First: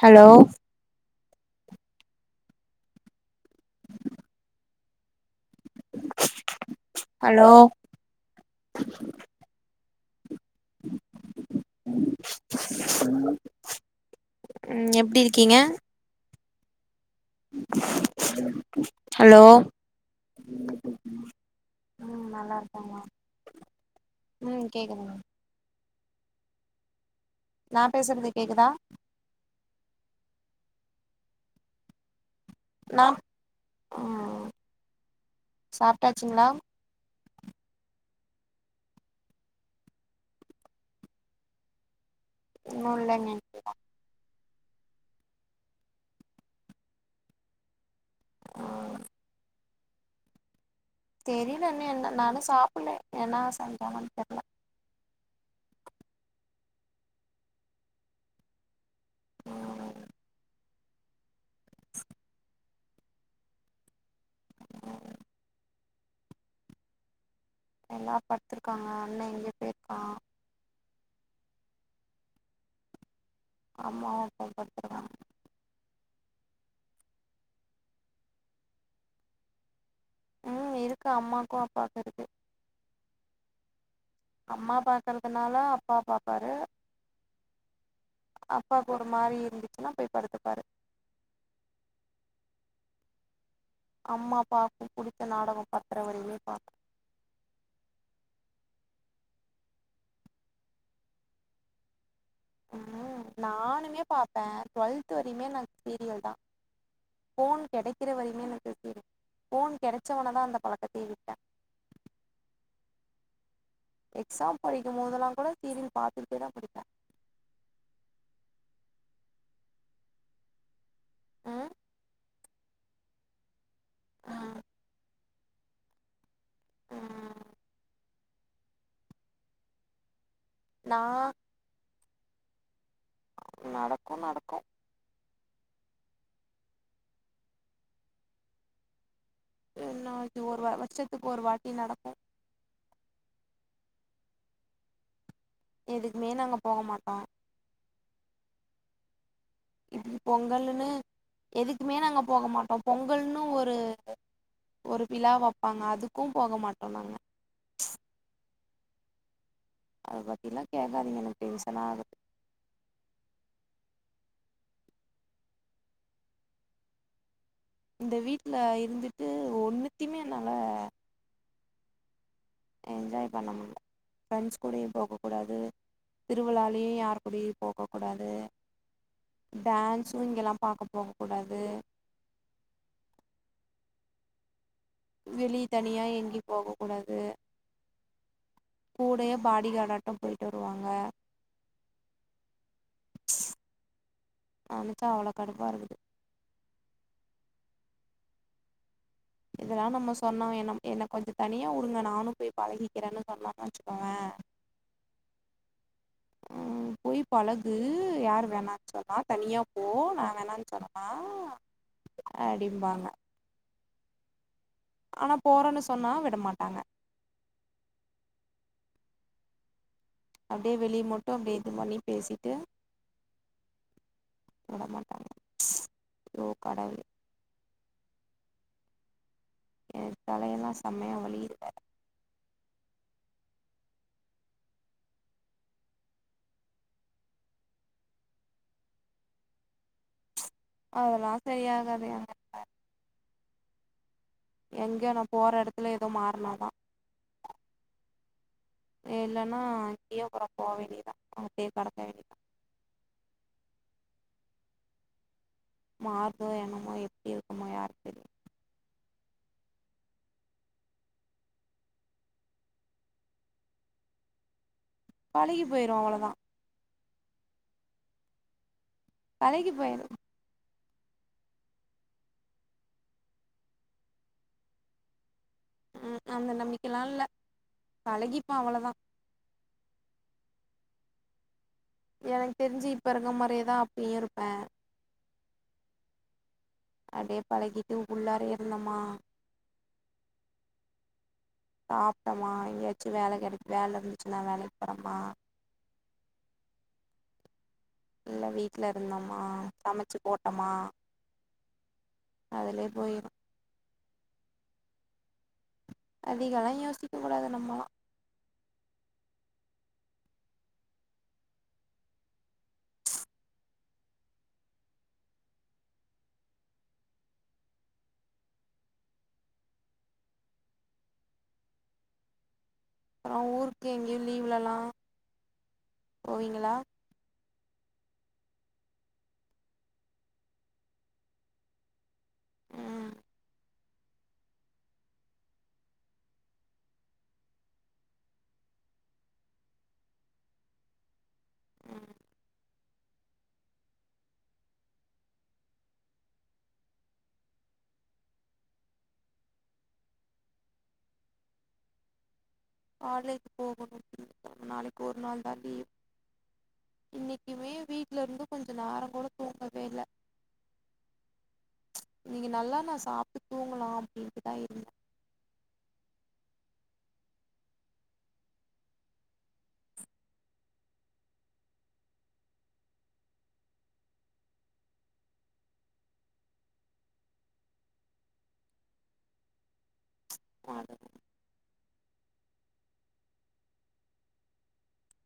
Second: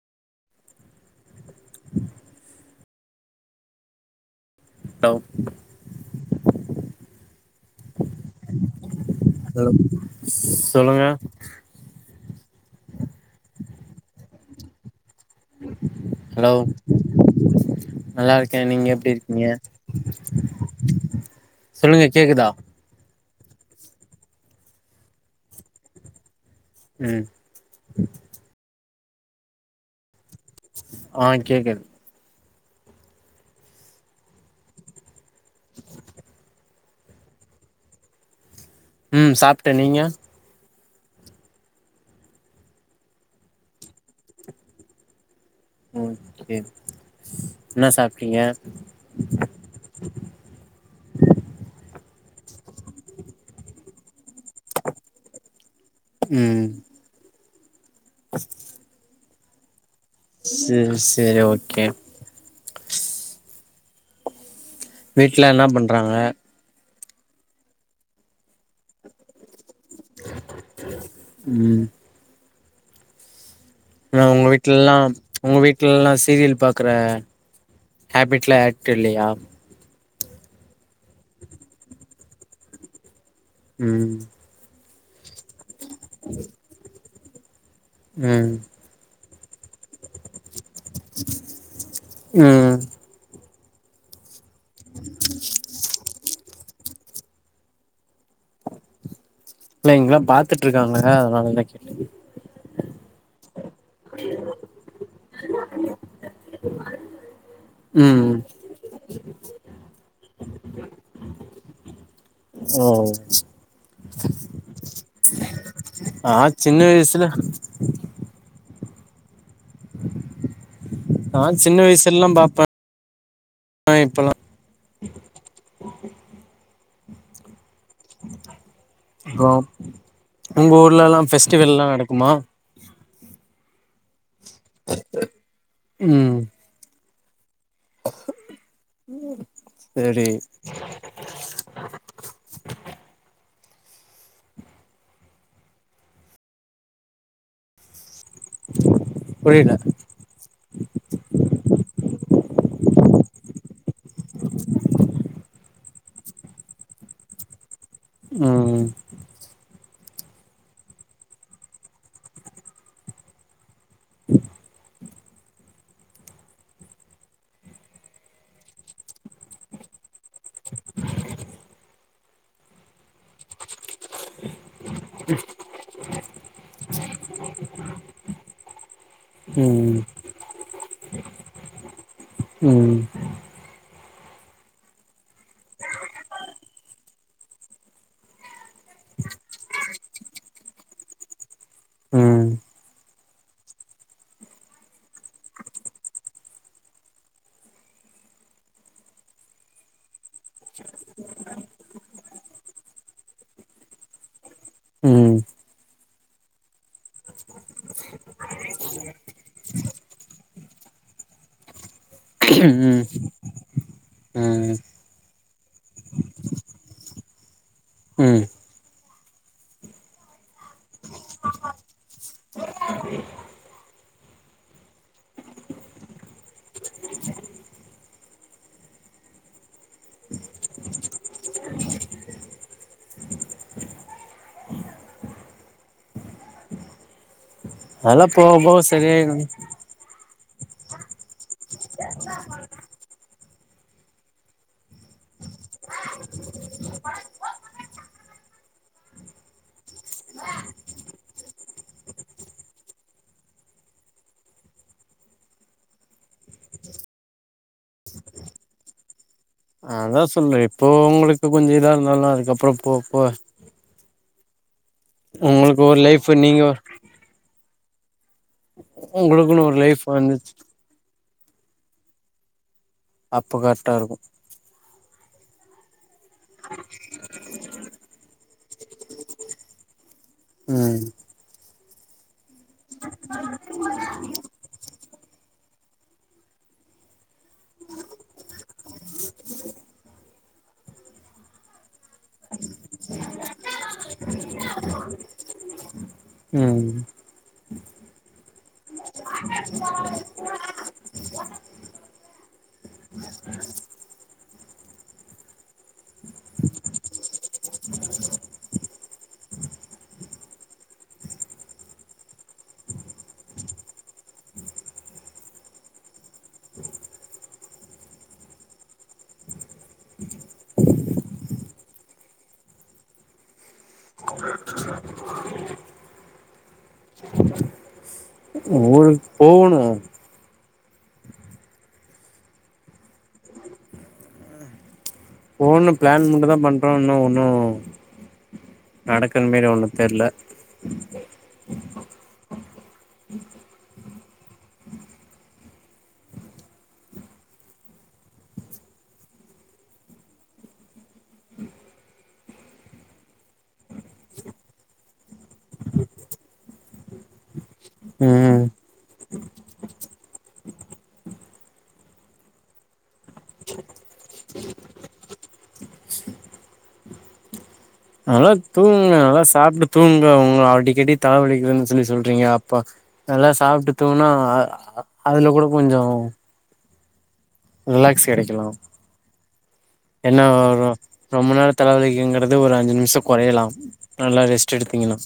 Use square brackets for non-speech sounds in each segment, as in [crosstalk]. hello டவ் hello hello சொல்லுங்க ம் எப்டி இருக்கீங்க ஹலோ நல்லா இருக்கே நீங்க எப்டி ஹலோ இருக்கீங்க சொல்லுங்க கேக்குதா ஆமா ம் கேக்குதுங்க ம் நா பேசுறது கேக்குதா ஆ கேக்குது ஹலோ ஆ சாப்ட்டாச்சுங்ளா ம் சாப்ட்டே நீங்க இன்னு இல்லங்க ம் ஓகே என்ன சாப்ட்டீங்க ம் தெரியல இன்னு என்ன நா இன்னு சாப்பல்ல என்ன சமைப்பாங்கனு தெர்ல ம் ஆ சேரி சேரி ஓகே ஆ வீட்ல என்ன பண்றாங்க எல்லா படுத்துருக்காங்க அண்ணன் எங்கயோ போயிருக்கான் ம் அம்மாவும் படுத்துருக்காங்க உங்கள் வீட்லலாம் சீரியல் பார்க்குற ஹேபிட்லாம் ஆக்ட் இல்லையா ம் இருக்கு அம்மாக்கும் அப்பாவுக்கும் இருக்கு ம் அம்மா பாக்கறதுனால அப்பா பாப்பாரு ம் அப்பாக்கு ஒரு மாரி இருந்துச்சுன்னா போய் படுத்துப்பாரு ம் அம்மா பாக்கும் புடிச்ச நாடகம் பத்தர வரையுமே பாக்கும் இல்ல இங்களாம் பாத்துட்டு இருக்காங்க அதனாலதான் கேட்ட ஆ நானுமே பார்ப்பே டுவெல்த் த்து வரையுமே சீரியல் தான் போன் கிடைக்கிற ம் வரையுமே எனக்கு சீரியல் ஃபோன் கிடைச்சவனே தான் அந்த பழக்கத்தையே விட்ட ஓ எக்ஸாம் படிக்கும்போதெல்லாம் கூட சீரியல் நா பாத்துக்கிட்டே தா சின்ன படிப்பே வயசுல நா ம் சின்ன வயசுலல்லாம் பார்ப்பேன் ஆனா இப்பல்லா ம் ஆ ப்ரோ உங்க நா ஊர்ல எல்லாம் பெஸ்டிவல்லாம் நடக்குமா நடக்கும் நடக்கும் ம் என் சரி நாக்கு ஒரு வ வருஷத்துக்கு ஒரு வாட்டி நடக்கும் எதுக்குமே நாங்க போக மாட்டோம் புரில இ பொங்கலுனு எதுக்குமே நாங்க போக மாட்டோம் பொங்கல்னு ஒரு அ ஒரு விழா வைப்பாங்க அதுக்கும் போக மாட்டோம் நாங்க ம் ம் அதை பத்திலாம் கேட்காதிங்க எனக்கு டென்ஷன் ஆகுது இந்த வீட்ல இருந்துட்டு ஒன்னுத்தையுமே என்னால என்ஜாய் பண்ண முடில ஃப்ரெண்ட்ஸ் கூடையும் போக கூடாது திருவிழாலயு யாரு கூடயு போகக் கூடாது ம் டான்ஸ் இங்கெல்லா பாக்க போக கூடாது ம் வெளிய தனியா எங்கயு போக கூடாது கூடயே பாடி காடாட்டம் போயிட்டு வருவாங்க ம் ஆனால தா அவள கடுப்பா இருக்குது இதெல்லா நம்ம சொன்னோ என்ன என்ன கொஞ்ச தனியா உடுங்க நானும் போய் பழகிக்கிறேன்னு சொன்னான்னு வச்சுக்கோவே ம் போய் பழகு யார் வேணான்னு சொன்னா தனியா போ நா வேணான்னு சொன்ன ஆ ம் அடிம்பாங்க ம் ஆனா போறேன்னு சொன்னா விடமாட்டாங்க ம் அப்டியே வெளிய மட்டும் அப்டியே இது பண்ணி பேசிட்டு விட மாட்டாங்க அயோ கடவுளே ஏ தலையெல்லா செம்மையா வலிகுது வேற அதெல்லா போவ போவ சரியாய்டும் அதெல்லாம் சரியாகாதுயா நீ வேற எங்க நா போற எடத்துல ஏதோ மாறுனாதா இல்லன்னா அங்கியே கூட போக வேண்டியதுதா அப்டியே கடக்க வேண்டியதுதா மாறுதோ என்னமோ எப்டி இருக்குமோ யாருக்கு தெரியும் அதா சொல்றே இப்போ உங்களுக்கு கொஞ்சம் இதா இருந்தாலும் அதுக்கப்றோ போ போவ பழகி உங்களுக்கு போயிரு ஒரு அவ்ளோதா லைஃப்பு நீங்க உங்களுக்குன்னு பழகி ஒரு லைஃப் போயிரு வந்துச்சு அப்ப கர்ட்டா இருக்கும் ம் அந்த நம்பிக்கல்லா இல்ல பழகிப்போ அவ்ளதா ம் எனக்கு தெரிஞ்சி இப்ப இருக்க மாரியே தா அப்பயு இருப்பே அப்டியே பழகிட்டு உள்ளார இருந்தமா சாப்டமா எங்கயாச்சும் வேல கெடகுத வேல இருந்துச்சுன்னா வேலைக்கு போறமா ம் இல்ல வீட்ல இருந்தோமா சமச்சி போட்டமா அதலே போய்ரும் அதிகலா யோசிக்க கூடாது நம்மலா அப்றம் ஊருக்கு எங்கேயும் லீவ்லலா போவீங்களா ஊருக்கு போகணு ஆ ஒன்னு பிளான் மட்டும் தா பண்ணுறோ இன்னு ஒன்னும் நடக்குற மாரி ஒன்னும் தெர்ல காலேஜ் போகணும் நாளைக்கு ஒரு நாள் தா லீவு இன்னைக்குமே வீட்டு்ல இருந்து ம் கொஞ்ச நேரோ கூட தூங்கவே இல்ல இன்னைக்கு நல்லா நா சாப்ட்டு தூங்கலா அப்டின்ட்டுதா இருந்தே நல்லா தூங்குங்க நல்லா சாப்ட்டு தூங்க உங்க அடிக்கடி தலவலிக்துன்னு சொல்லி சொல்றீங்க அப்ப நல்லா சாப்ட்டு தூங்ககுன அதுல கூட கொஞ்சம் ரிலாக்ஸ் கெடைக்கலாம் என்ன ஒரு ரொம்ப நேர தலவலிக்குங்கிறது ஒரு அஞ்சு நிமிஷம் கொறையலாம் நல்லா ரெஸ்ட் எடுத்தீங்கன்னா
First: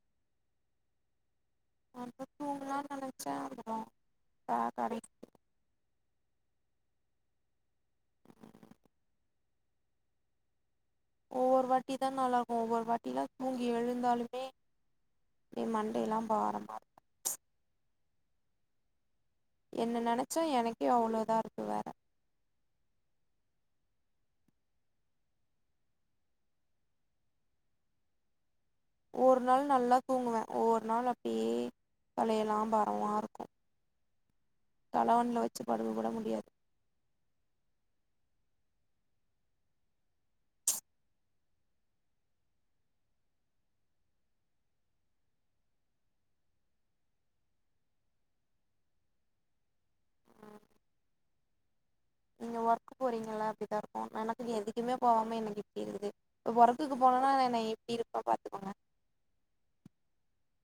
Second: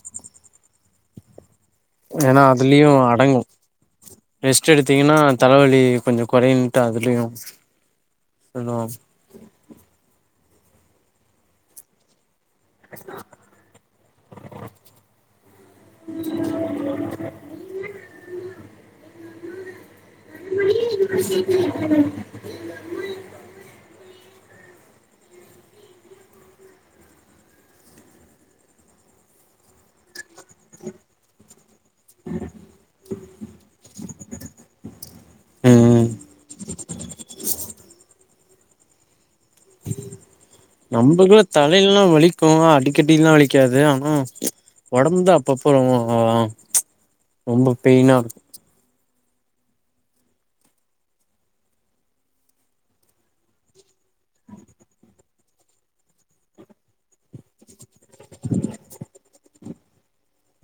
அப்றோ ஏன்னா தூங்கலான்னு அதுலியும் நெனச்சே அடங்கும் அப்றோ ரெஸ்ட் கடைசி எடுத்தீங்கன்னா தலவலி கொஞ்சம் கோரைன்டு அதலியு இன்னு ஒவ்வொரு வாட்டி தா நல்லா இருக்கும் ஒவ்வொரு வாட்டிலும் தூங்கி எழுந்தாலுமே என் மண்டைல்லாம் பாரமா என்ன நெனச்சா எனக்கே அவ்ளோ இதா இருக்கு வேற ஒரு நாள் நல்லா தூங்குவேன் ஒவ்வொரு நாள் அப்டியே தலையெல்லாம் பாரமா இருக்கும் தலவன்ல வெச்சி படுக்க ம் கூட முடியாது நம்பலூக்கே தலையல்லாம் வலிக்கும் அடிக்கடில்லாம் வலிக்காது ஆனா ஒடம்பு தா அப்பப்போ ரொம்ப பெயினா ம் நீங்க ஒர்க் போறீங்கல்ல அப்டிதான் இருக்கும் எனக்கு எதுக்குமே போகாம எனக்கு இப்டி இருக்குது ஒருக்கு போனும்னா ந எப்டி இருப்ப பாத்துக்கோங்க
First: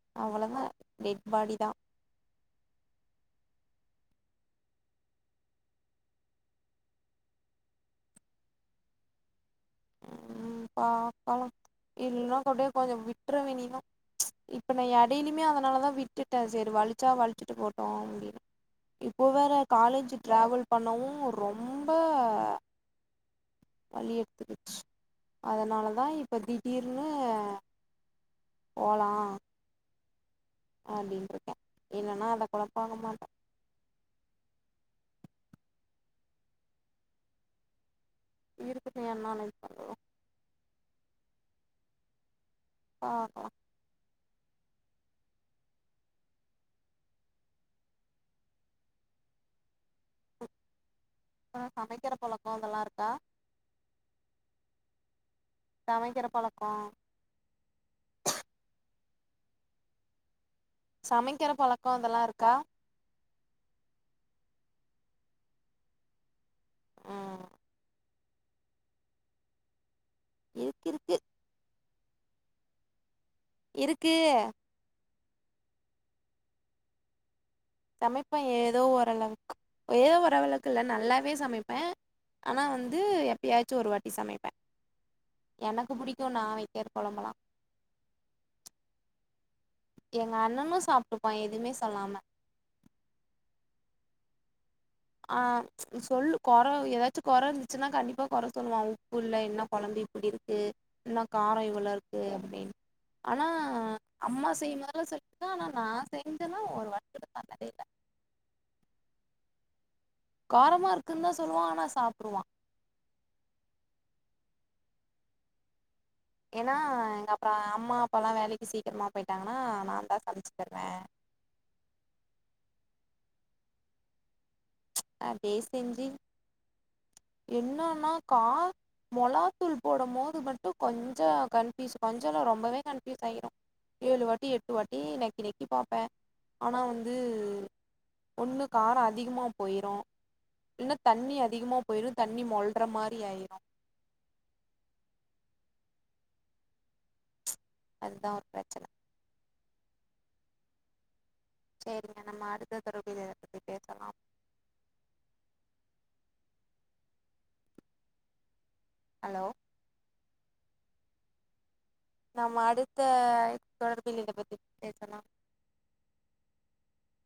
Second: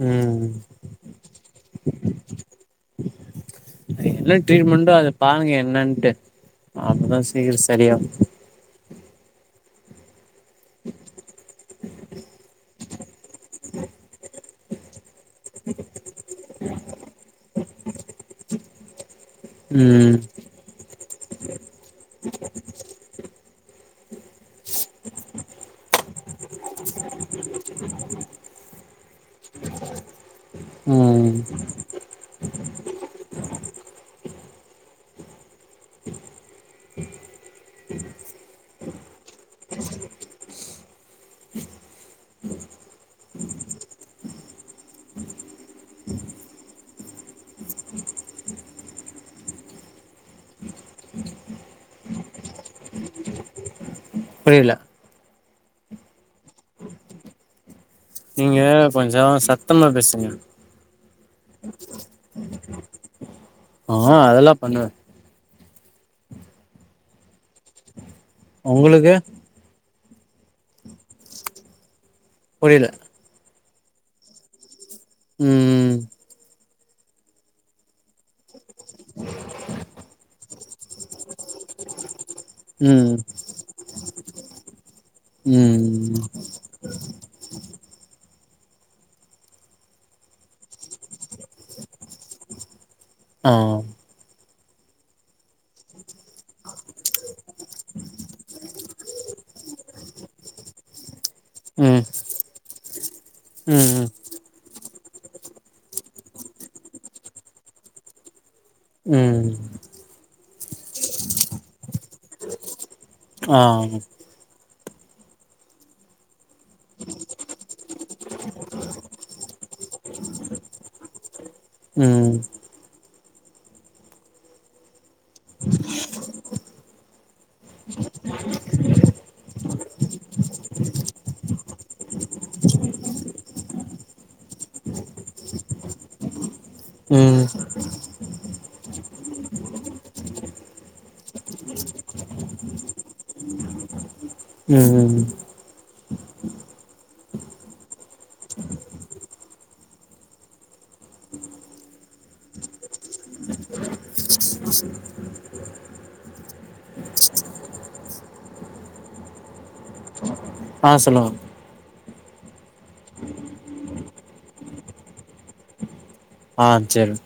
ம் அவளதான் டெட் பாடி தா என்ன ரீட்மெண்ட்டு அத பாருங்க என்னன்ட்டு அப்பதான் சீக்கிரம் செரியாகும் ம் பாக்கலாம் இல்லனா கூட கொஞ்சம் விட்டுறவேனிதா இப்ப நா எடையிலுமே அதனாலதான் விட்டுட்டேன் செரி வலிச்சா வலிச்சுட்டு போட்டோம் அப்டின்னு இப்போ வேற காலேஜி ம் டிரவல் பண்ணவு ரொம்ப வலியே அதனாலதா இப்ப திடீர்னு போலா [inaudible] ம் அப்டின்யிருக்கே என்னன்னா அத குழபாங்மாட்டே இருக்குது என் நால பண்ண பாக்கால அப்றோ சமைக்கிற பழக்கோ அதெல்லா இருக்கா புரியல சமைக்கிற பழக்கோ நீங்க கொஞ்சோ சத்தமா பேசுங்க சமைக்கிற பழக்கோ அதெல்லா இருக்கா ஆ அதெல்லாம் பண்ணுவே ம் உங்களுக்கு இருக்கு இருக்கு புரியல இருக்கு ம் சமைப்பேன் ஏதோ ஓரளவுக்கு ஏதோ ஓரளவுக்கு இல்ல நல்லாவே சமைப்பே ஆனா வந்து ம் எப்பயாச்சும் ஒரு வாட்டி சமைப்பேன் எனக்கு ம் பிடிக்கும் நா வைக்கற குழம்பலாம் எங்க அண்ணனும் சாப்ட்டுப்பான் எதுமே சொல்லாம ஆ ஆ சொல்லு கோற ஏதாச்சும் கோற இருந்துச்சுன்னா கண்டிப்பா கோற சொல்லுவா உப்புல்ல என்ன குழம்பு இப்டி இருக்கு என்ன காரோ இ்வ்ளோ ம் இருக்கு அப்டீன்னு ஆனா ம் அம்மா செய்யும் போதெல்லா சொல்வே ஆனா நா செஞ்சேன்னா ஒரு [unintelligible] இல்ல உம் காரமா இருக்குன்னு தா சொல்லுவா ஆனா சாப்ட்றுவா அ ஏன்னா எங்க அப்பா அம்மா அப்பால்லா வேலைக்கி சீக்கிரமா போயிட்டாங்கன்னா நா தா சமைச்சு தருவே ம் அப்டியே செஞ்சி என்னன்னா கா மொளாத்தூள் போடும் போது மட்டு கொஞ்சொ கன்பீஸ் கொஞ்சோலால்ல ரொம்பவே கன்ஃப்யூஸ் ஆயிரோ ஏழு வாட்டி எட்டு வாட்டி நக்கி நக்கி பாப்பே ஆனா வந்து ம் ஒண்ணு காரோ அதிகமா போயிரோ இல்ல தண்ணி அதிகமா போயிரோ தண்ணி மொல்ற மாரி ஆயிரோ ம் ம் ம் அதுதா ஒரு பிரச்சன செரிங்க நம்ம அடுத்த தலப்புல இத பத்தி பேசலாம் ஹலோ ஆ சொல்லுங்க நாம அடுத்த தொடர்புல இத பத்தி பேசலாம் ஆ செரிங்க